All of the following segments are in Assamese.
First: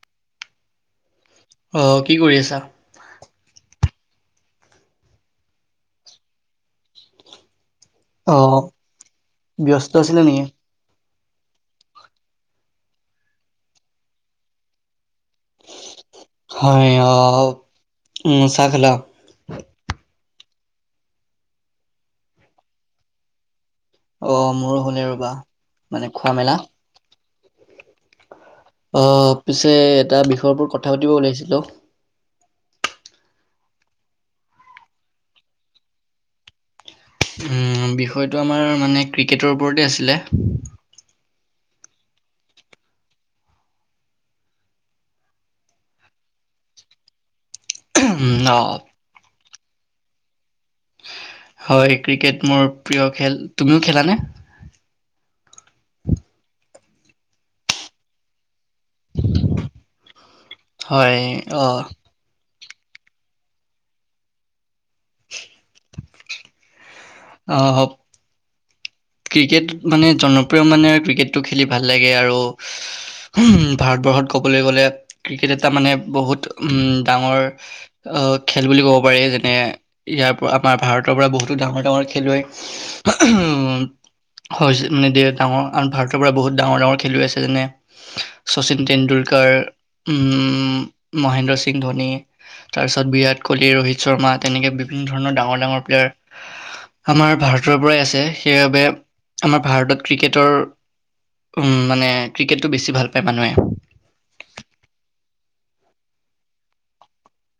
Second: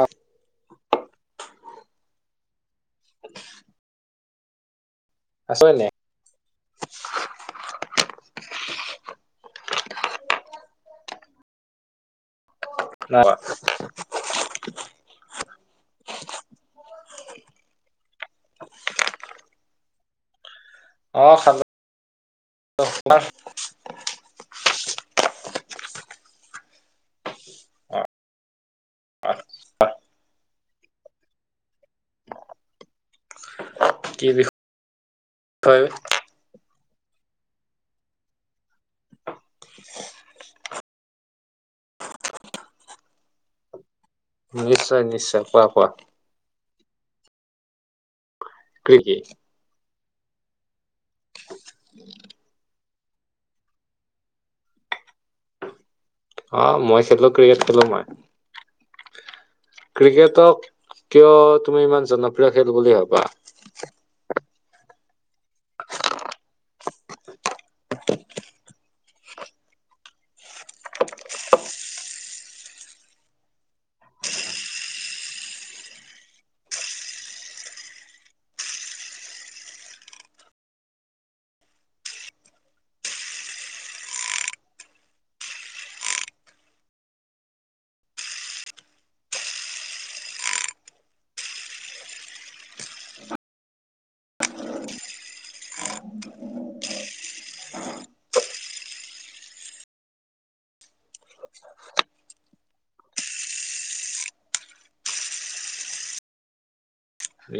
অ'। অ', কি কৰি আছা? আছোঁ এনেই। অ', ব্যস্ত আছিলা নেকি? [unintelligible] হয়, অ', উম, চাহ খালা? অ', খালোঁ [unintelligible] অ', মোৰো হ'লেই ৰ'বা, মানে খোৱা মেলা। অ', পিছে এটা বিষয়ৰ ওপৰত কথা পাতিব ওলাইছিলো। কি বিষ [inaudible] ষয়। উম, বিষয়টো আমাৰ মানে ক্ৰিকেটৰ ওপৰতেই আছিলে। নিশ্চয় নিশ্চয়, কোৱা কোৱা। হুহ, অ'। ডিউতি। হয়, ক্ৰিকেট মোৰ প্ৰিয় খেল, তুমিও খেলানে? অ মই খেলো। ক্ৰিকেট খেলো মই। ক্ৰিকেটক হয় কিয় অহ তুমি ইমান জনপ্ৰিয় খেল বুলি ভাবা? অ। হ ক্ৰিকেট মানে জনপ্ৰিয় মানে ক্ৰিকেটটো খেলি ভাল লাগে আৰু। [unintelligible] ভাৰতবৰ্ষত ক'বলে গ'লে ক্ৰিকেট এটা মানে বহুত উম ডাঙৰ অহ খেল বুলি ক'ব পাৰি। যেনে, ইয়াৰ পৰা আমাৰ ভাৰতৰ পৰা বহুতো ডাঙৰ ডাঙৰ খেলুৱৈ [unintelligible] হয়। মানে ডাঙৰ ভাৰতৰ পৰা বহুত ডাঙৰ ডাঙৰ খেলুৱৈ আছে। যেনে শচীন টেণ্ডুলোকাৰ উম মহেন্দ্ৰ সিং ধনী। তাৰপিছত বিৰাট কোহলি, ৰোহিত শৰ্মা তেনেকে বিভিন্ন ধৰণ ডাঙৰ ডাঙৰ প্লেয়াৰ। আমাৰ ভাৰতৰ পৰাই আছে। সেইবাবে আমাৰ ভাৰতত ক্ৰিকেটৰ উম, মানে ক্ৰিকেটটো বেছি ভাল পায় মানুহে।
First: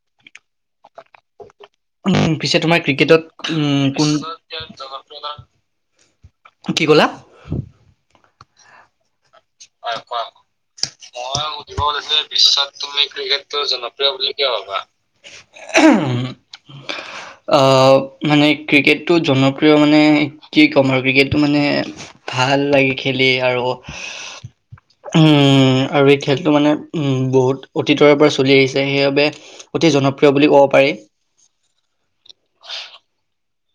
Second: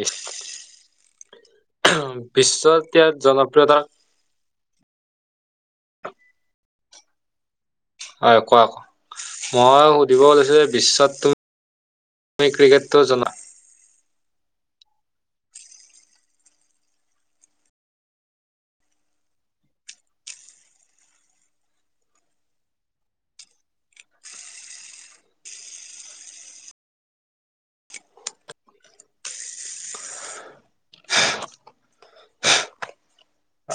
ইছ। উম। পিছে তোমাৰ এতিয়া ক্ৰিকেটত জনপ্ৰিয়তা উ কোন [unintelligible] কি ক'লা? হয়। কোৱা কো মই সুধিব ওলাইছো যে বিশ্বত তু তুমি ক্ৰিকেটটো জনা টো জনপ্ৰিয় বুলি কিয় ভাবা? আহ মানে ক্ৰিকেটটো জনপ্ৰিয় মানে। কি ক'ম আৰু ক্ৰিকেটটো মানে ভাল লাগে খেলি আৰু। উম আৰু এই খেলটো মানে উম বহুত অতীতৰে পৰা চলি আহিছে। সেইবাবে অতি জনপ্ৰিয় বুলি ক'ব পাৰি।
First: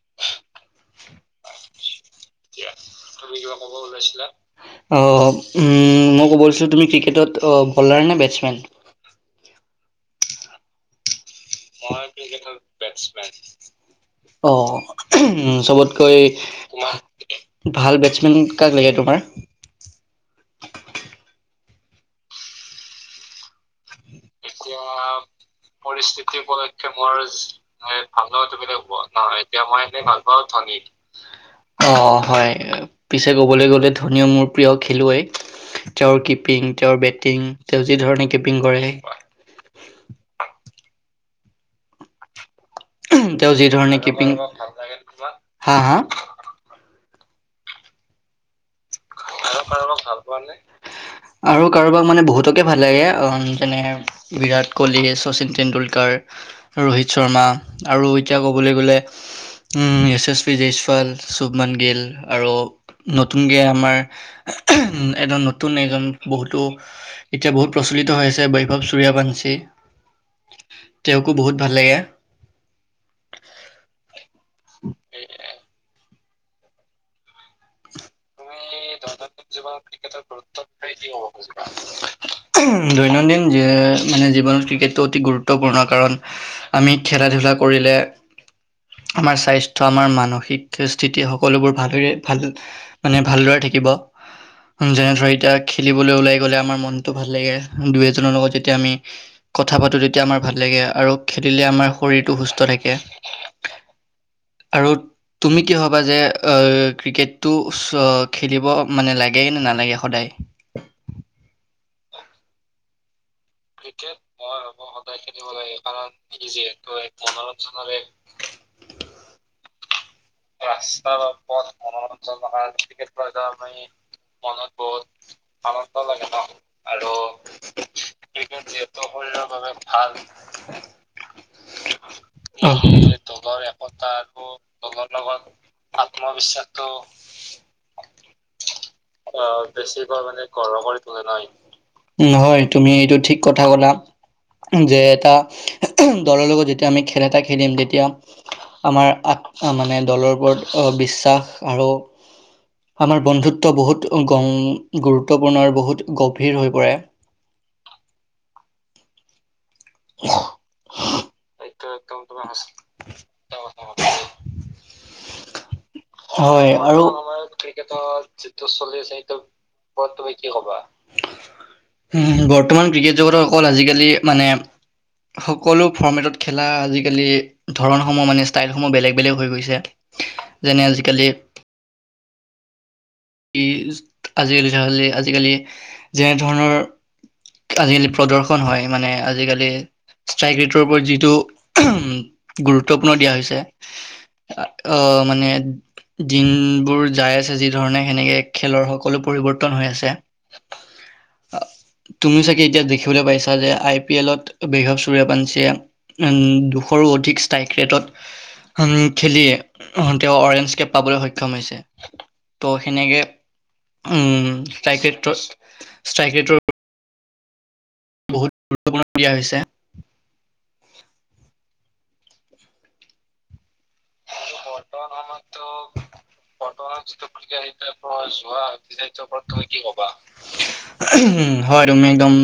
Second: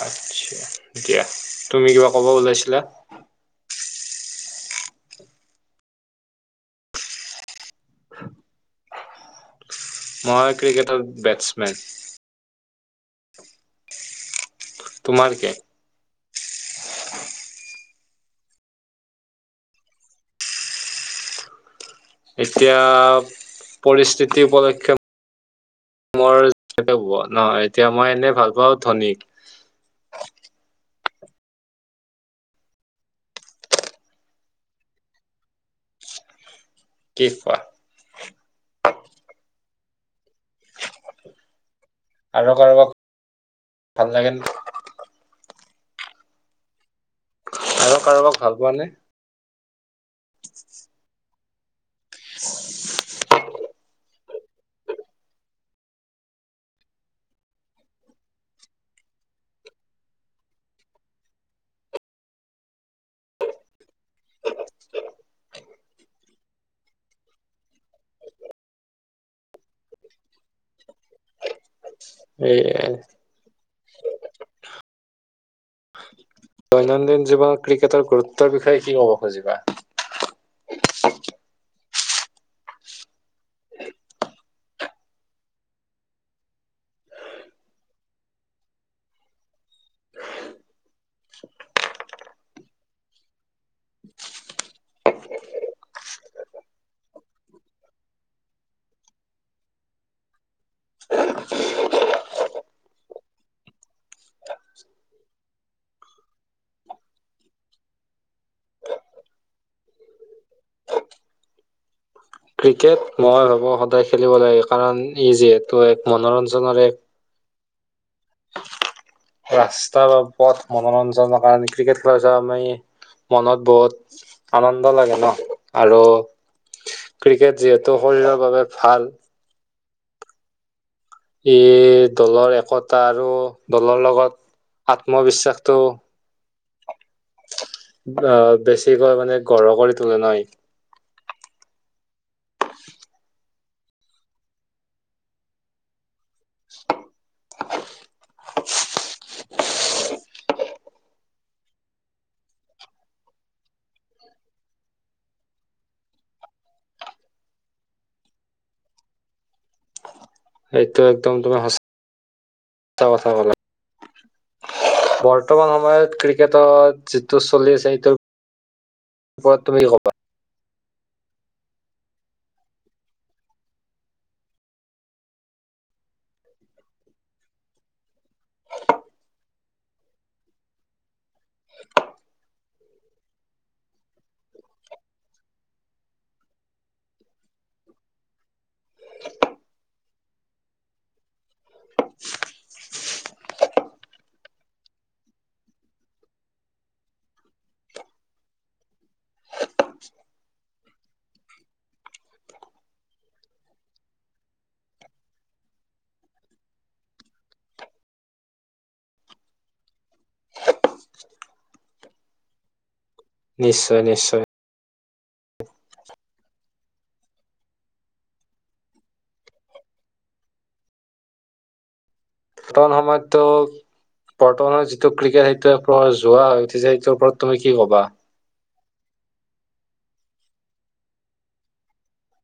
আচ্ছা, দিয়া। তুমি কিবা ক'ব ওলাইছিলা? তুমি কিবা ক'ব ওলাইছিলা? অঁ। উম, ম ক'ব লৈছিলোঁ তুমি ক্ৰিকেটত অ বলাৰ নে বেটছমেন? মই ক্ৰিকেটৰ বেটচ মই ক্ৰিকেতৰ বেটচমেন, অ তোমাৰ কি উম চবতে কৈ ভাল বেটছমেন কাক লাগে তোমাৰ? এতিয়া পৰিস্থিত এতিয়া পৰিস্থিতি উপলক্ষে হ'ব মোৰ ন এতিয়া [unintelligible] মই এনে ভাল লগা [unintelligible] পাওঁ ধনীক এতিয়া মই এনে ভাল পাওঁ ধনীক। অ, হয়। পিছে কবলৈ গ'লে ধনীও মোৰ প্ৰিয় খেলুৱৈ। তেওঁৰ কিপিং, তেওঁৰ কি বেটিং, কোৱা তেওঁ যি ধৰণে কিপিং কৰে। আৰু কাৰোবাক তেওঁ যি ধৰণে ভাল লাগে কিপিং, নে? হা হা। আৰু কাৰোবাক ভাল পোৱা নে? আৰু কাৰোবাক ভাল পোৱা নে? আৰু কাৰোবাক মানে বহুতকে ভাল লাগে। যেনে বিৰাট কোহলি, শচীন টেণ্ডুলকাৰ, ৰোহিত শৰ্মা আৰু এতিয়া কবলে গলে S S P Jaiswal, Shubman Gill আৰু নতুনকে আমাৰ উম, এজন নতুন এজন বহুতো এতিয়া বহুত প্ৰচলিত হৈ আছে বৈভৱ চূুৰ্য্যপঞ্চী। তেওঁকো বহুত ভাল লাগে। এ [inaudible] দৈনন্দিন জীৱনত ক্ৰিকেটাৰ [unintelligible] তুমি দৈনন্দিন জীৱনত ক্ৰিকেটৰ গুৰুত্বক লৈ কি ক'ব খোজা? দৈনন্দিন জী মানে জীৱনত ক্ৰিকেটটো অতি গুৰুত্বপূৰ্ণ। কাৰণ আমি খেলা ধূলা কৰিলে আমাৰ স্বাস্থ্য আমাৰ মানসিক স্থিতি সকলোবোৰ ভালৰে ভাল মানে ভালদৰে থাকিব। যেনে ধৰ এতিয়া খেলিবলৈ ওলাই গ'লে আমাৰ মনটো ভাল লাগে। দুই এজনৰ লগত যেতিয়া আমি কথা পাতো তেতিয়া আমাৰ ভাল লাগে আৰু খেলিলে আমাৰ শৰীৰটো সুস্থ থাকে। আৰু তুমি কি ভাবা যে অ' ক্ৰিকেটো [unintelligible] খেলিব মানে লাগে নে নালাগে সদায়? ক্ৰিকেট মই ভাবোঁ সদায় খেলিব লাগে। কাৰণ ই যিহেতু এক মনোৰঞ্জনৰ এক মনোৰঞ্জনৰ এক ৰাস্তা বা পথ মনোৰঞ্জনৰ কাৰণে ক্ৰিকেট [unintelligible] মনত বহুত আনন্দ লাগে ন আৰু ক্ৰিকেট যিহেতু শৰীৰৰ বাবে ভাল। ভাল। ই দলৰ একতা আৰু দলৰ লগত দলৰ লগত আত্মবিশ্বাসটো আত্মবিশ্বাসটো আহ বেছিকৈ মানে অ', গঢ় কৰি তোলে বেছিকৈ ন মানে গঢ় হয়, তুমি এইটো ঠিক কথা ক'লা। যে এটা দলৰ লগত যেতিয়া আমি খেল এটা খেলিম তেতিয়া আমাৰ আত আ মানে দলৰ ওপৰত বিশ্বাস আৰু আমাৰ বন্ধুত্ব বহুত গম গুৰুত্বপূৰ্ণ আৰু বহুত গভীৰ হৈ পৰে। [inaudible] এইটো একদম তোমাৰ সচাঁ কথা কলা। [inaudible] বৰ্তমান সময়ত ক্ৰিকেটত হয়, আৰু যিটো আমাৰ চলি আছে ক্ৰিকেটত সেইটোৰ যিটো চলি আছে ওপৰত কি ক'বা তুমি কি কবা? বৰ্তমান ক্ৰিকেট জগতৰ অকল আজিকালি মানে সকলো ফৰ্মেটত খেলা আজিকালি ধৰণসমূহ মানে ষ্টাইলসমূহ বেলেগ বেলেগ হৈ গৈছে। যেনে আজিকালি ই আজিকালি ধৰ আজিকালি যেনেধৰণৰ আজিকালি প্ৰদৰ্শন হয় মানে আজিকালি ষ্ট্ৰাইক ৰেটৰ ওপৰত যিটো উম গুৰুত্বপূৰ্ণ দিয়া হৈছে। অ', মানে দিনবোৰ যায় আছে যি ধৰণে। সেনেকে খেলৰ সকলো পৰিৱৰ্তন হৈ আছে। তুমি চাগে এতিয়া দেখিবলৈ পাইছা যে আই পি এলত বৈভৱ সূৰ্য্যবংশীয়ে উম, দুশৰো অধিক ষ্টাইক ৰেটত হম, খেলিয়ে অ' তেওঁ অৰেঞ্জ কেপ পাবলৈ সক্ষম হৈছে। ত' সেনেকে নিশ্চয় নিশ্চয় উম ষ্ট্ৰাইক ৰেটত ষ্ট্ৰাইক ৰেটৰ বহুত গুৰুত্বপূৰ্ণ দিয়া হৈছে। সময়ত তোক বৰ্তমানৰ যিটো ক্ৰিকেট সেইটো যোৱা উঠিছে সেইটোৰ ওপৰত তুমি কি কবা? যোৱা এই ৰাজ্য ওপৰত তুমি কি কবা হয় তুমি একদম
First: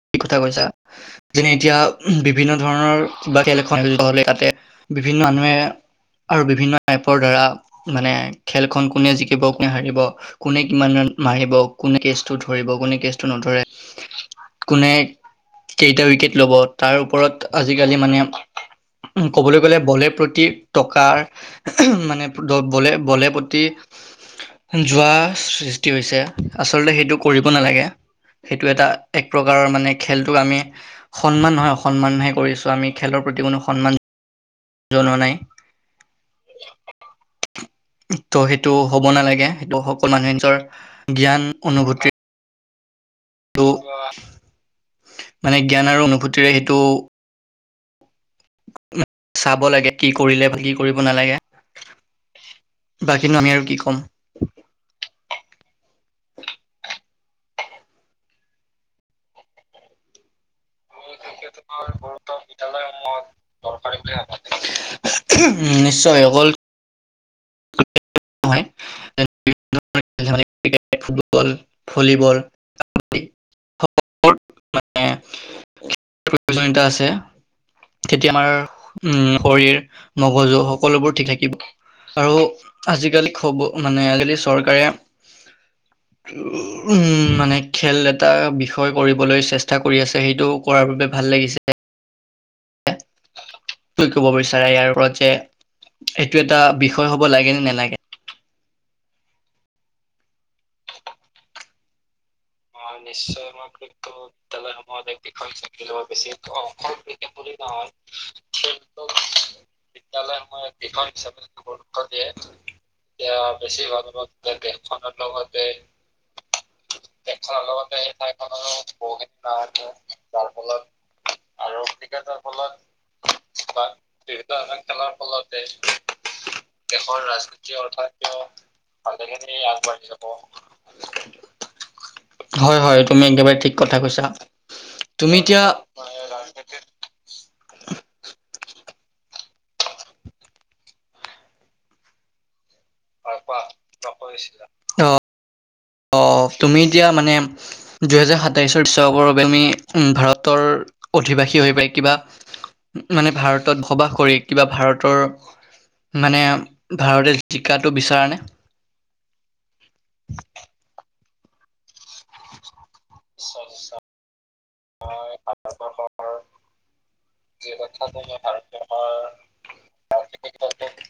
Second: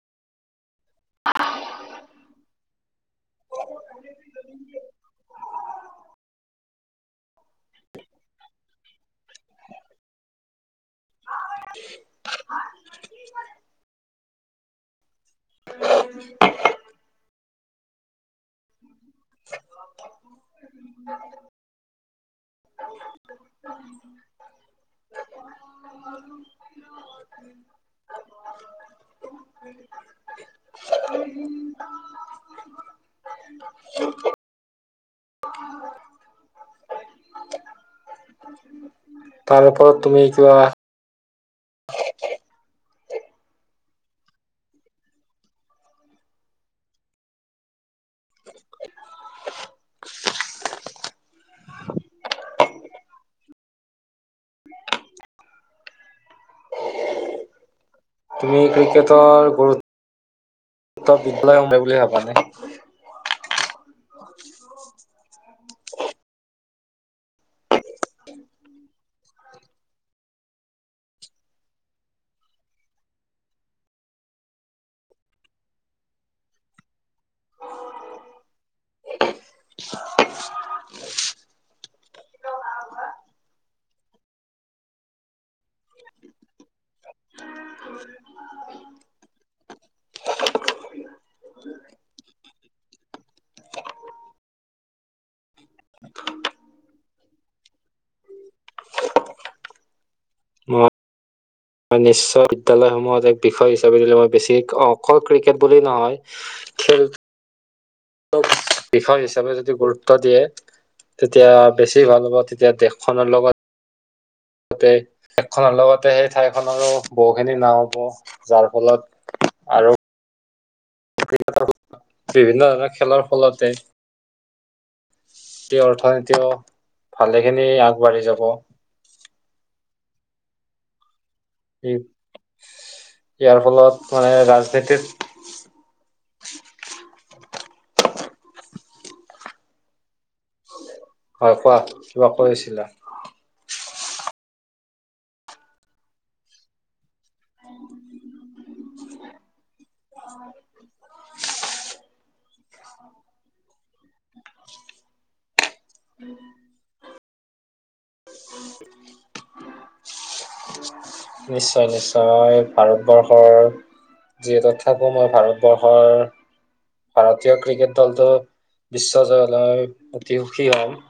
সঠিক কথা কৈছা। যেনে এতিয়া বিভিন্ন ধৰণৰ কিবা খেল এখন খেল হলে তাতে বিভিন্ন মানুহে আৰু বিভিন্ন টাইপৰ ধৰা মানে খেলখন কোনে জিকিব কোনে হাৰিব কোনে কিমান ৰান মাৰিব কোনে কেচটো ধৰিব কোনে কেচটো নধৰে। কোনে কেইটা উইকেট ল'ব তাৰ ওপৰত আজিকালি মানে উ ক'বলৈ গ'লে বলে প্ৰতি টকাৰ ঊম মানে দ বলে বলে প্ৰতি জোৱা সৃষ্টি হৈছে আচলতে সেইটো কৰিব নালাগে সেইটো এটা এক প্ৰকাৰৰ মানে খেলটোক আমি সন্মান নহয় অসন্মানহে কৰিছোঁ আমি খেলৰ প্ৰতি কোনো সন্মান জনোৱা নাই ত' সেইটো হ'ব নালাগে তাৰ সেইটো ওপৰত সকলো তুমি মানুহে কিবা নিজৰ জ্ঞান অনুভূতিৰ টো মানে জ্ঞান আৰু অনুভূতিৰে সেইটো চাব লাগে কি কৰিলে বা কি কৰিব নালাগে বাকীনো আমি আৰু কি ক'ম তুমি ক্ৰিকেটৰ গুৰুত্ব [unintelligible] হয় বুলি ভাবা নে মই দৰকাৰী বুলি ভাবো ঊম নিশ্চয় হল [unintelligible] ফুটবল ভলীবল মানে প্ৰয়োজনীতা আছে তেতিয়া আমাৰ উম শৰীৰ মগজু সকলোবোৰ ঠিক থাকিব আৰু আজিকালি খব মানে আজিকালি চৰকাৰে উম মানে খেল এটা বিষয় কৰিব বলৈ চেষ্টা কৰি আছে সেইটো কৰাৰ বাবে ভাল লাগিছে কি কব বিচাৰে ইয়াৰ ওপৰত যে এইটো এটা বিষয় হব লাগে নে নালাগে হয় নিশ্চয় বিদ্যালয়সমূহত এক বিষয় হিচাপে দিলে মই বেছি অকল ক্ৰিকেট বুলি নহয় খেল বিষয় হিচাপে যদি গুৰুত্ব দিয়ে তেতিয়া বেছি ভাল হ'ব তেতিয়া দেশ খনৰ লগত বেছি ভাল হব দেশখনৰ লগতে সেই ঠাইখনৰো বহুখিনি নাম হ'ব লগতে যাৰ ঠাইখনৰো ফলত বহুত যাৰ ফলত বিভিন্ন বিভিন্ন ধৰণৰ খেলৰ ফলতে বিভিন্ন ধৰনৰ খেলৰ ফলতে এই অৰ্থনীতিও দেশৰ ভালেখিনি ৰাজনীতি অৰ্থাৎ আগবাঢ়ি যাব ই হয় হয় তুমি ইয়াৰ একেবাৰে ঠিক ফলত কথা কৈছা মানে ৰাজনীতিত তুমি এতিয়া হয় এই ৰাজনীতি হয় কোৱা কিবা কৈ আছিলা হয় কোৱা কিবা কৈ আছিলা অ তুমি এতিয়া মানে দুহেজাৰ সাতাইছৰ বিশ্বকাপৰ বাবে আমি উম ভাৰতৰ অধিবাসী হৈ পাই কিবা মানে ভাৰতত বসবাস কৰি কিবা ভাৰতৰ মানে ভাৰতে জিকাটো বিচাৰা নে [unintelligible] নিশ্চয় নিশ্চয় ভাৰতবৰ্ষৰ যিহেতো থাকোঁ মই ভাৰতবৰ্ষৰ ভাৰতীয় ক্ৰিকেট দলটো বিশ্ব জয় লয় অতি সুখী হম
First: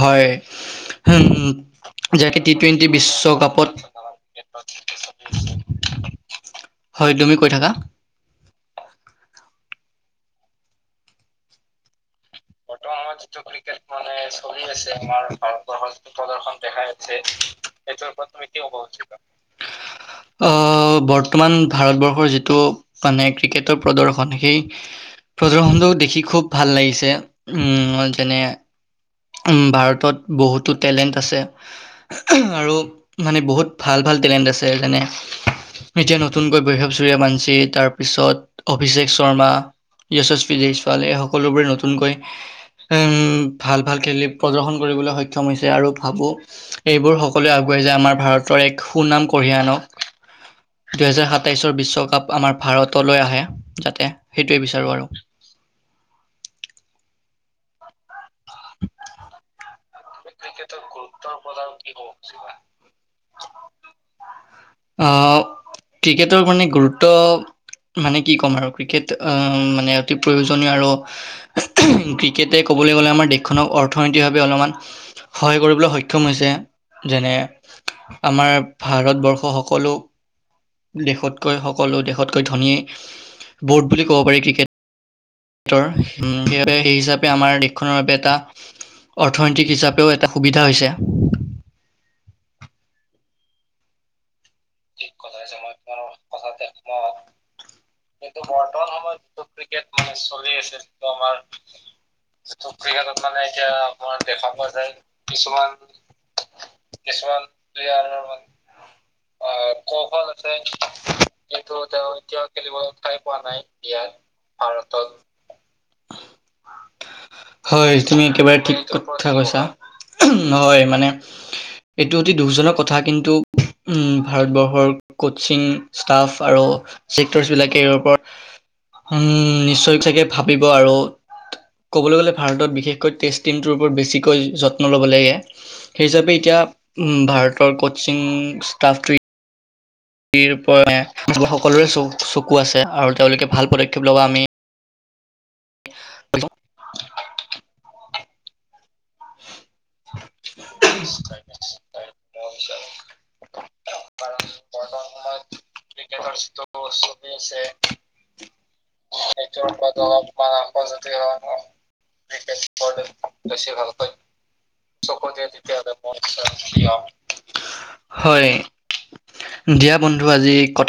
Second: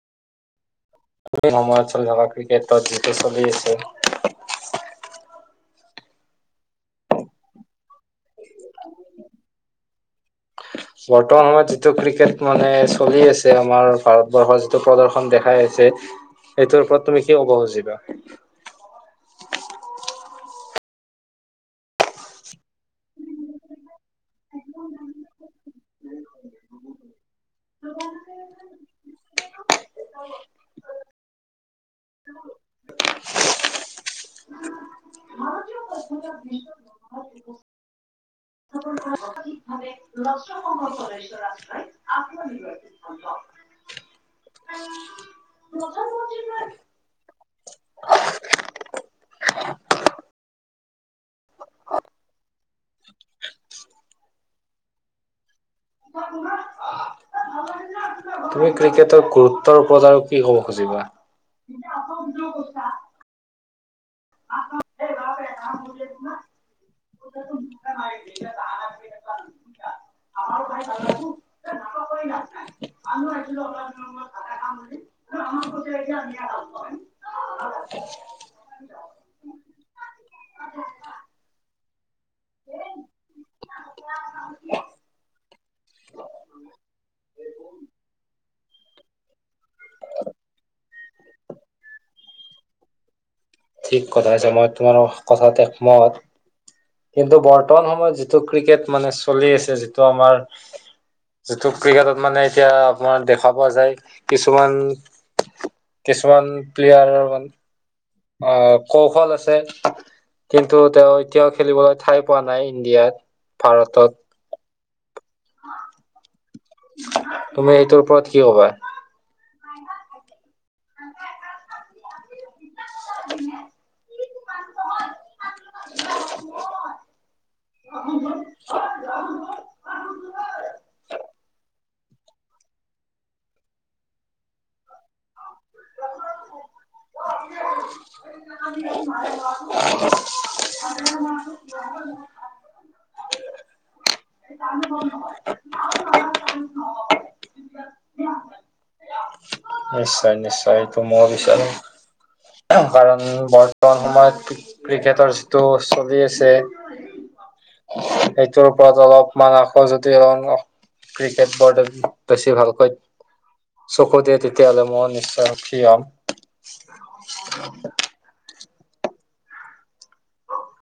হয় উম সময়ত চলি থকা যোৱা টি ক্ৰিকেটত টুৱেণ্টি যিটো চলি বিশ্বকাপত আছে হয় তুমি কৈ থাকা। বৰ্তমান সময়ত যিটো ক্ৰিকেট টো মানে চলি আছে আমাৰ ভাৰতবৰ্ষৰ যিটো প্ৰদৰ্শন দেখাই আছে এইটোৰ ওপৰত তুমি কি ক'ব খুজিবা? আহ বৰ্তমান ভাৰতবৰ্ষৰ যিটো মানে ক্ৰিকেটৰ প্ৰদৰ্শন সেই প্ৰদৰ্শনটো দেখি খুব ভাল লাগিছে। উম মই যেনে উম ভাৰতত বহুতো টেলেণ্ট আছে। উ হু আৰু মানে বহুত ভাল - ভাল টেলেণ্ট আছে যেনে এতিয়া নতুনকৈ বৈশৱ চুুৰীয়াবাঞ্চী তাৰপিছত অভিষেক শৰ্মা য়শস্বী জয়ছৱালে এই সকলোবোৰে নতুনকৈ উম ভাল ভাল খেলি প্ৰদৰ্শন কৰিবলৈ সক্ষম হৈছে আৰু ভাবোঁ এইবোৰ সকলোৱে আগুৱ়াই যায়, আমাৰ ভাৰতৰ এক সুনাম কঢ়িয়াই আনক। দুহেজাৰ সাতাইশৰ বিশ্বকাপ আমাৰ ভাৰতলৈ আহে যাতে সেইটোৱে বিচাৰো আৰু। অ শুনক? অ। [unintelligible] তুমি ক্ৰিকেটত গুৰুত্বৰ [unintelligible] ক্ৰিকেটৰ খুজিবা? গুৰুত্বৰ প্ৰদানক কি কব খুজিবা? আহ, ক্ৰিকেটৰ মানে গুৰুত্ব মানে কি ক'ম আৰু ক্ৰিকেট আ মানে অতি প্ৰয়োজনীয় আৰু উহুম, ক্ৰিকেটে ক'বলৈ গ'লে আমাৰ দেশখনক অৰ্থনৈতিকভাৱে অলপমান সহায় কৰিবলৈ সক্ষম হৈছে। যেনে আমাৰ ভাৰতবৰ্ষ সকলো দেশতকৈ সকলো দেশতকৈ ধনীয়ে বৰ্ড বুলি ক'ব পাৰি ক্ৰিকেট টৰ হুম সেইবাবে সেই হিচাপে আমাৰ দেশখনৰ বাবে এটা অৰ্থনৈতিক হিচাপেও এটা সুবিধা হৈছে। ঠিক কথা কৈছে মই তোমাৰ কথাত একমত কিন্তু বৰ্তমান সময়ত যিটো ক্ৰিকেট মানে চলি আছে যি টো আমাৰ যিটো ক্ৰিকেটত মানে এতিয়া আপোনাৰ দেখা পোৱা যায়। কিছুমান কিছুমান কিছুমান প্লেয়াৰ মানে অ কৌশল আছ অ কৌশল আছে কিন্তু খেলিবলৈ তেওঁ ঠাই পোৱা এতিয়া নাই খেলিব ঠাই ইণ্ডিয়াত পোৱা নাই ইয়াত। ভাৰতত ভাৰতত। তুমি হয় এইটোৰ তুমি ওপৰত কি একেবাৰে ক'বা? ঠিক কথা কৈছ থা উহম হয় মানে এইটো অতি দুখজনক কথা কিন্তু উম বৰ্ষৰ কচিং ষ্টাফ আৰু ছেক্টৰছবিলাকে এই ওপৰ উম নিশ্চয় চাগে ভাবিব আৰু? ক'বলৈ গ'লে ভাৰতত বিশেষকৈ টেষ্ট টিমটোৰ ওপৰত বেছিকৈ যত্ন ল'ব লাগে। সেই হিচাপে এতিয়া উম ভাৰতৰ কচিং ষ্টাফটো [unintelligible] সকলোৰে চ চকু আছে আৰু তেওঁলোকে ভাল পদক্ষেপ লব আমি [unintelligible] হেল্ল? [inaudible] নিশ্চয় নিশ্চয় এইটো মই বিচাৰো। আহ কাৰণ বৰ্তমান সময়ত ক্ৰী ক্ৰিকেটৰ যিটো চলি আছে লি আছে। সেইটোৰ ওপৰত অলপমান আকৌ যদি হয় ন ক্ৰিকেট বৰ্ডদি বেছি ভালকৈ, চকু দিয়ে তেতিয়াহ'লে মই নিশ্চয় সুখী হ'ম। হয়। দিয়া বন্ধু আজি কথা-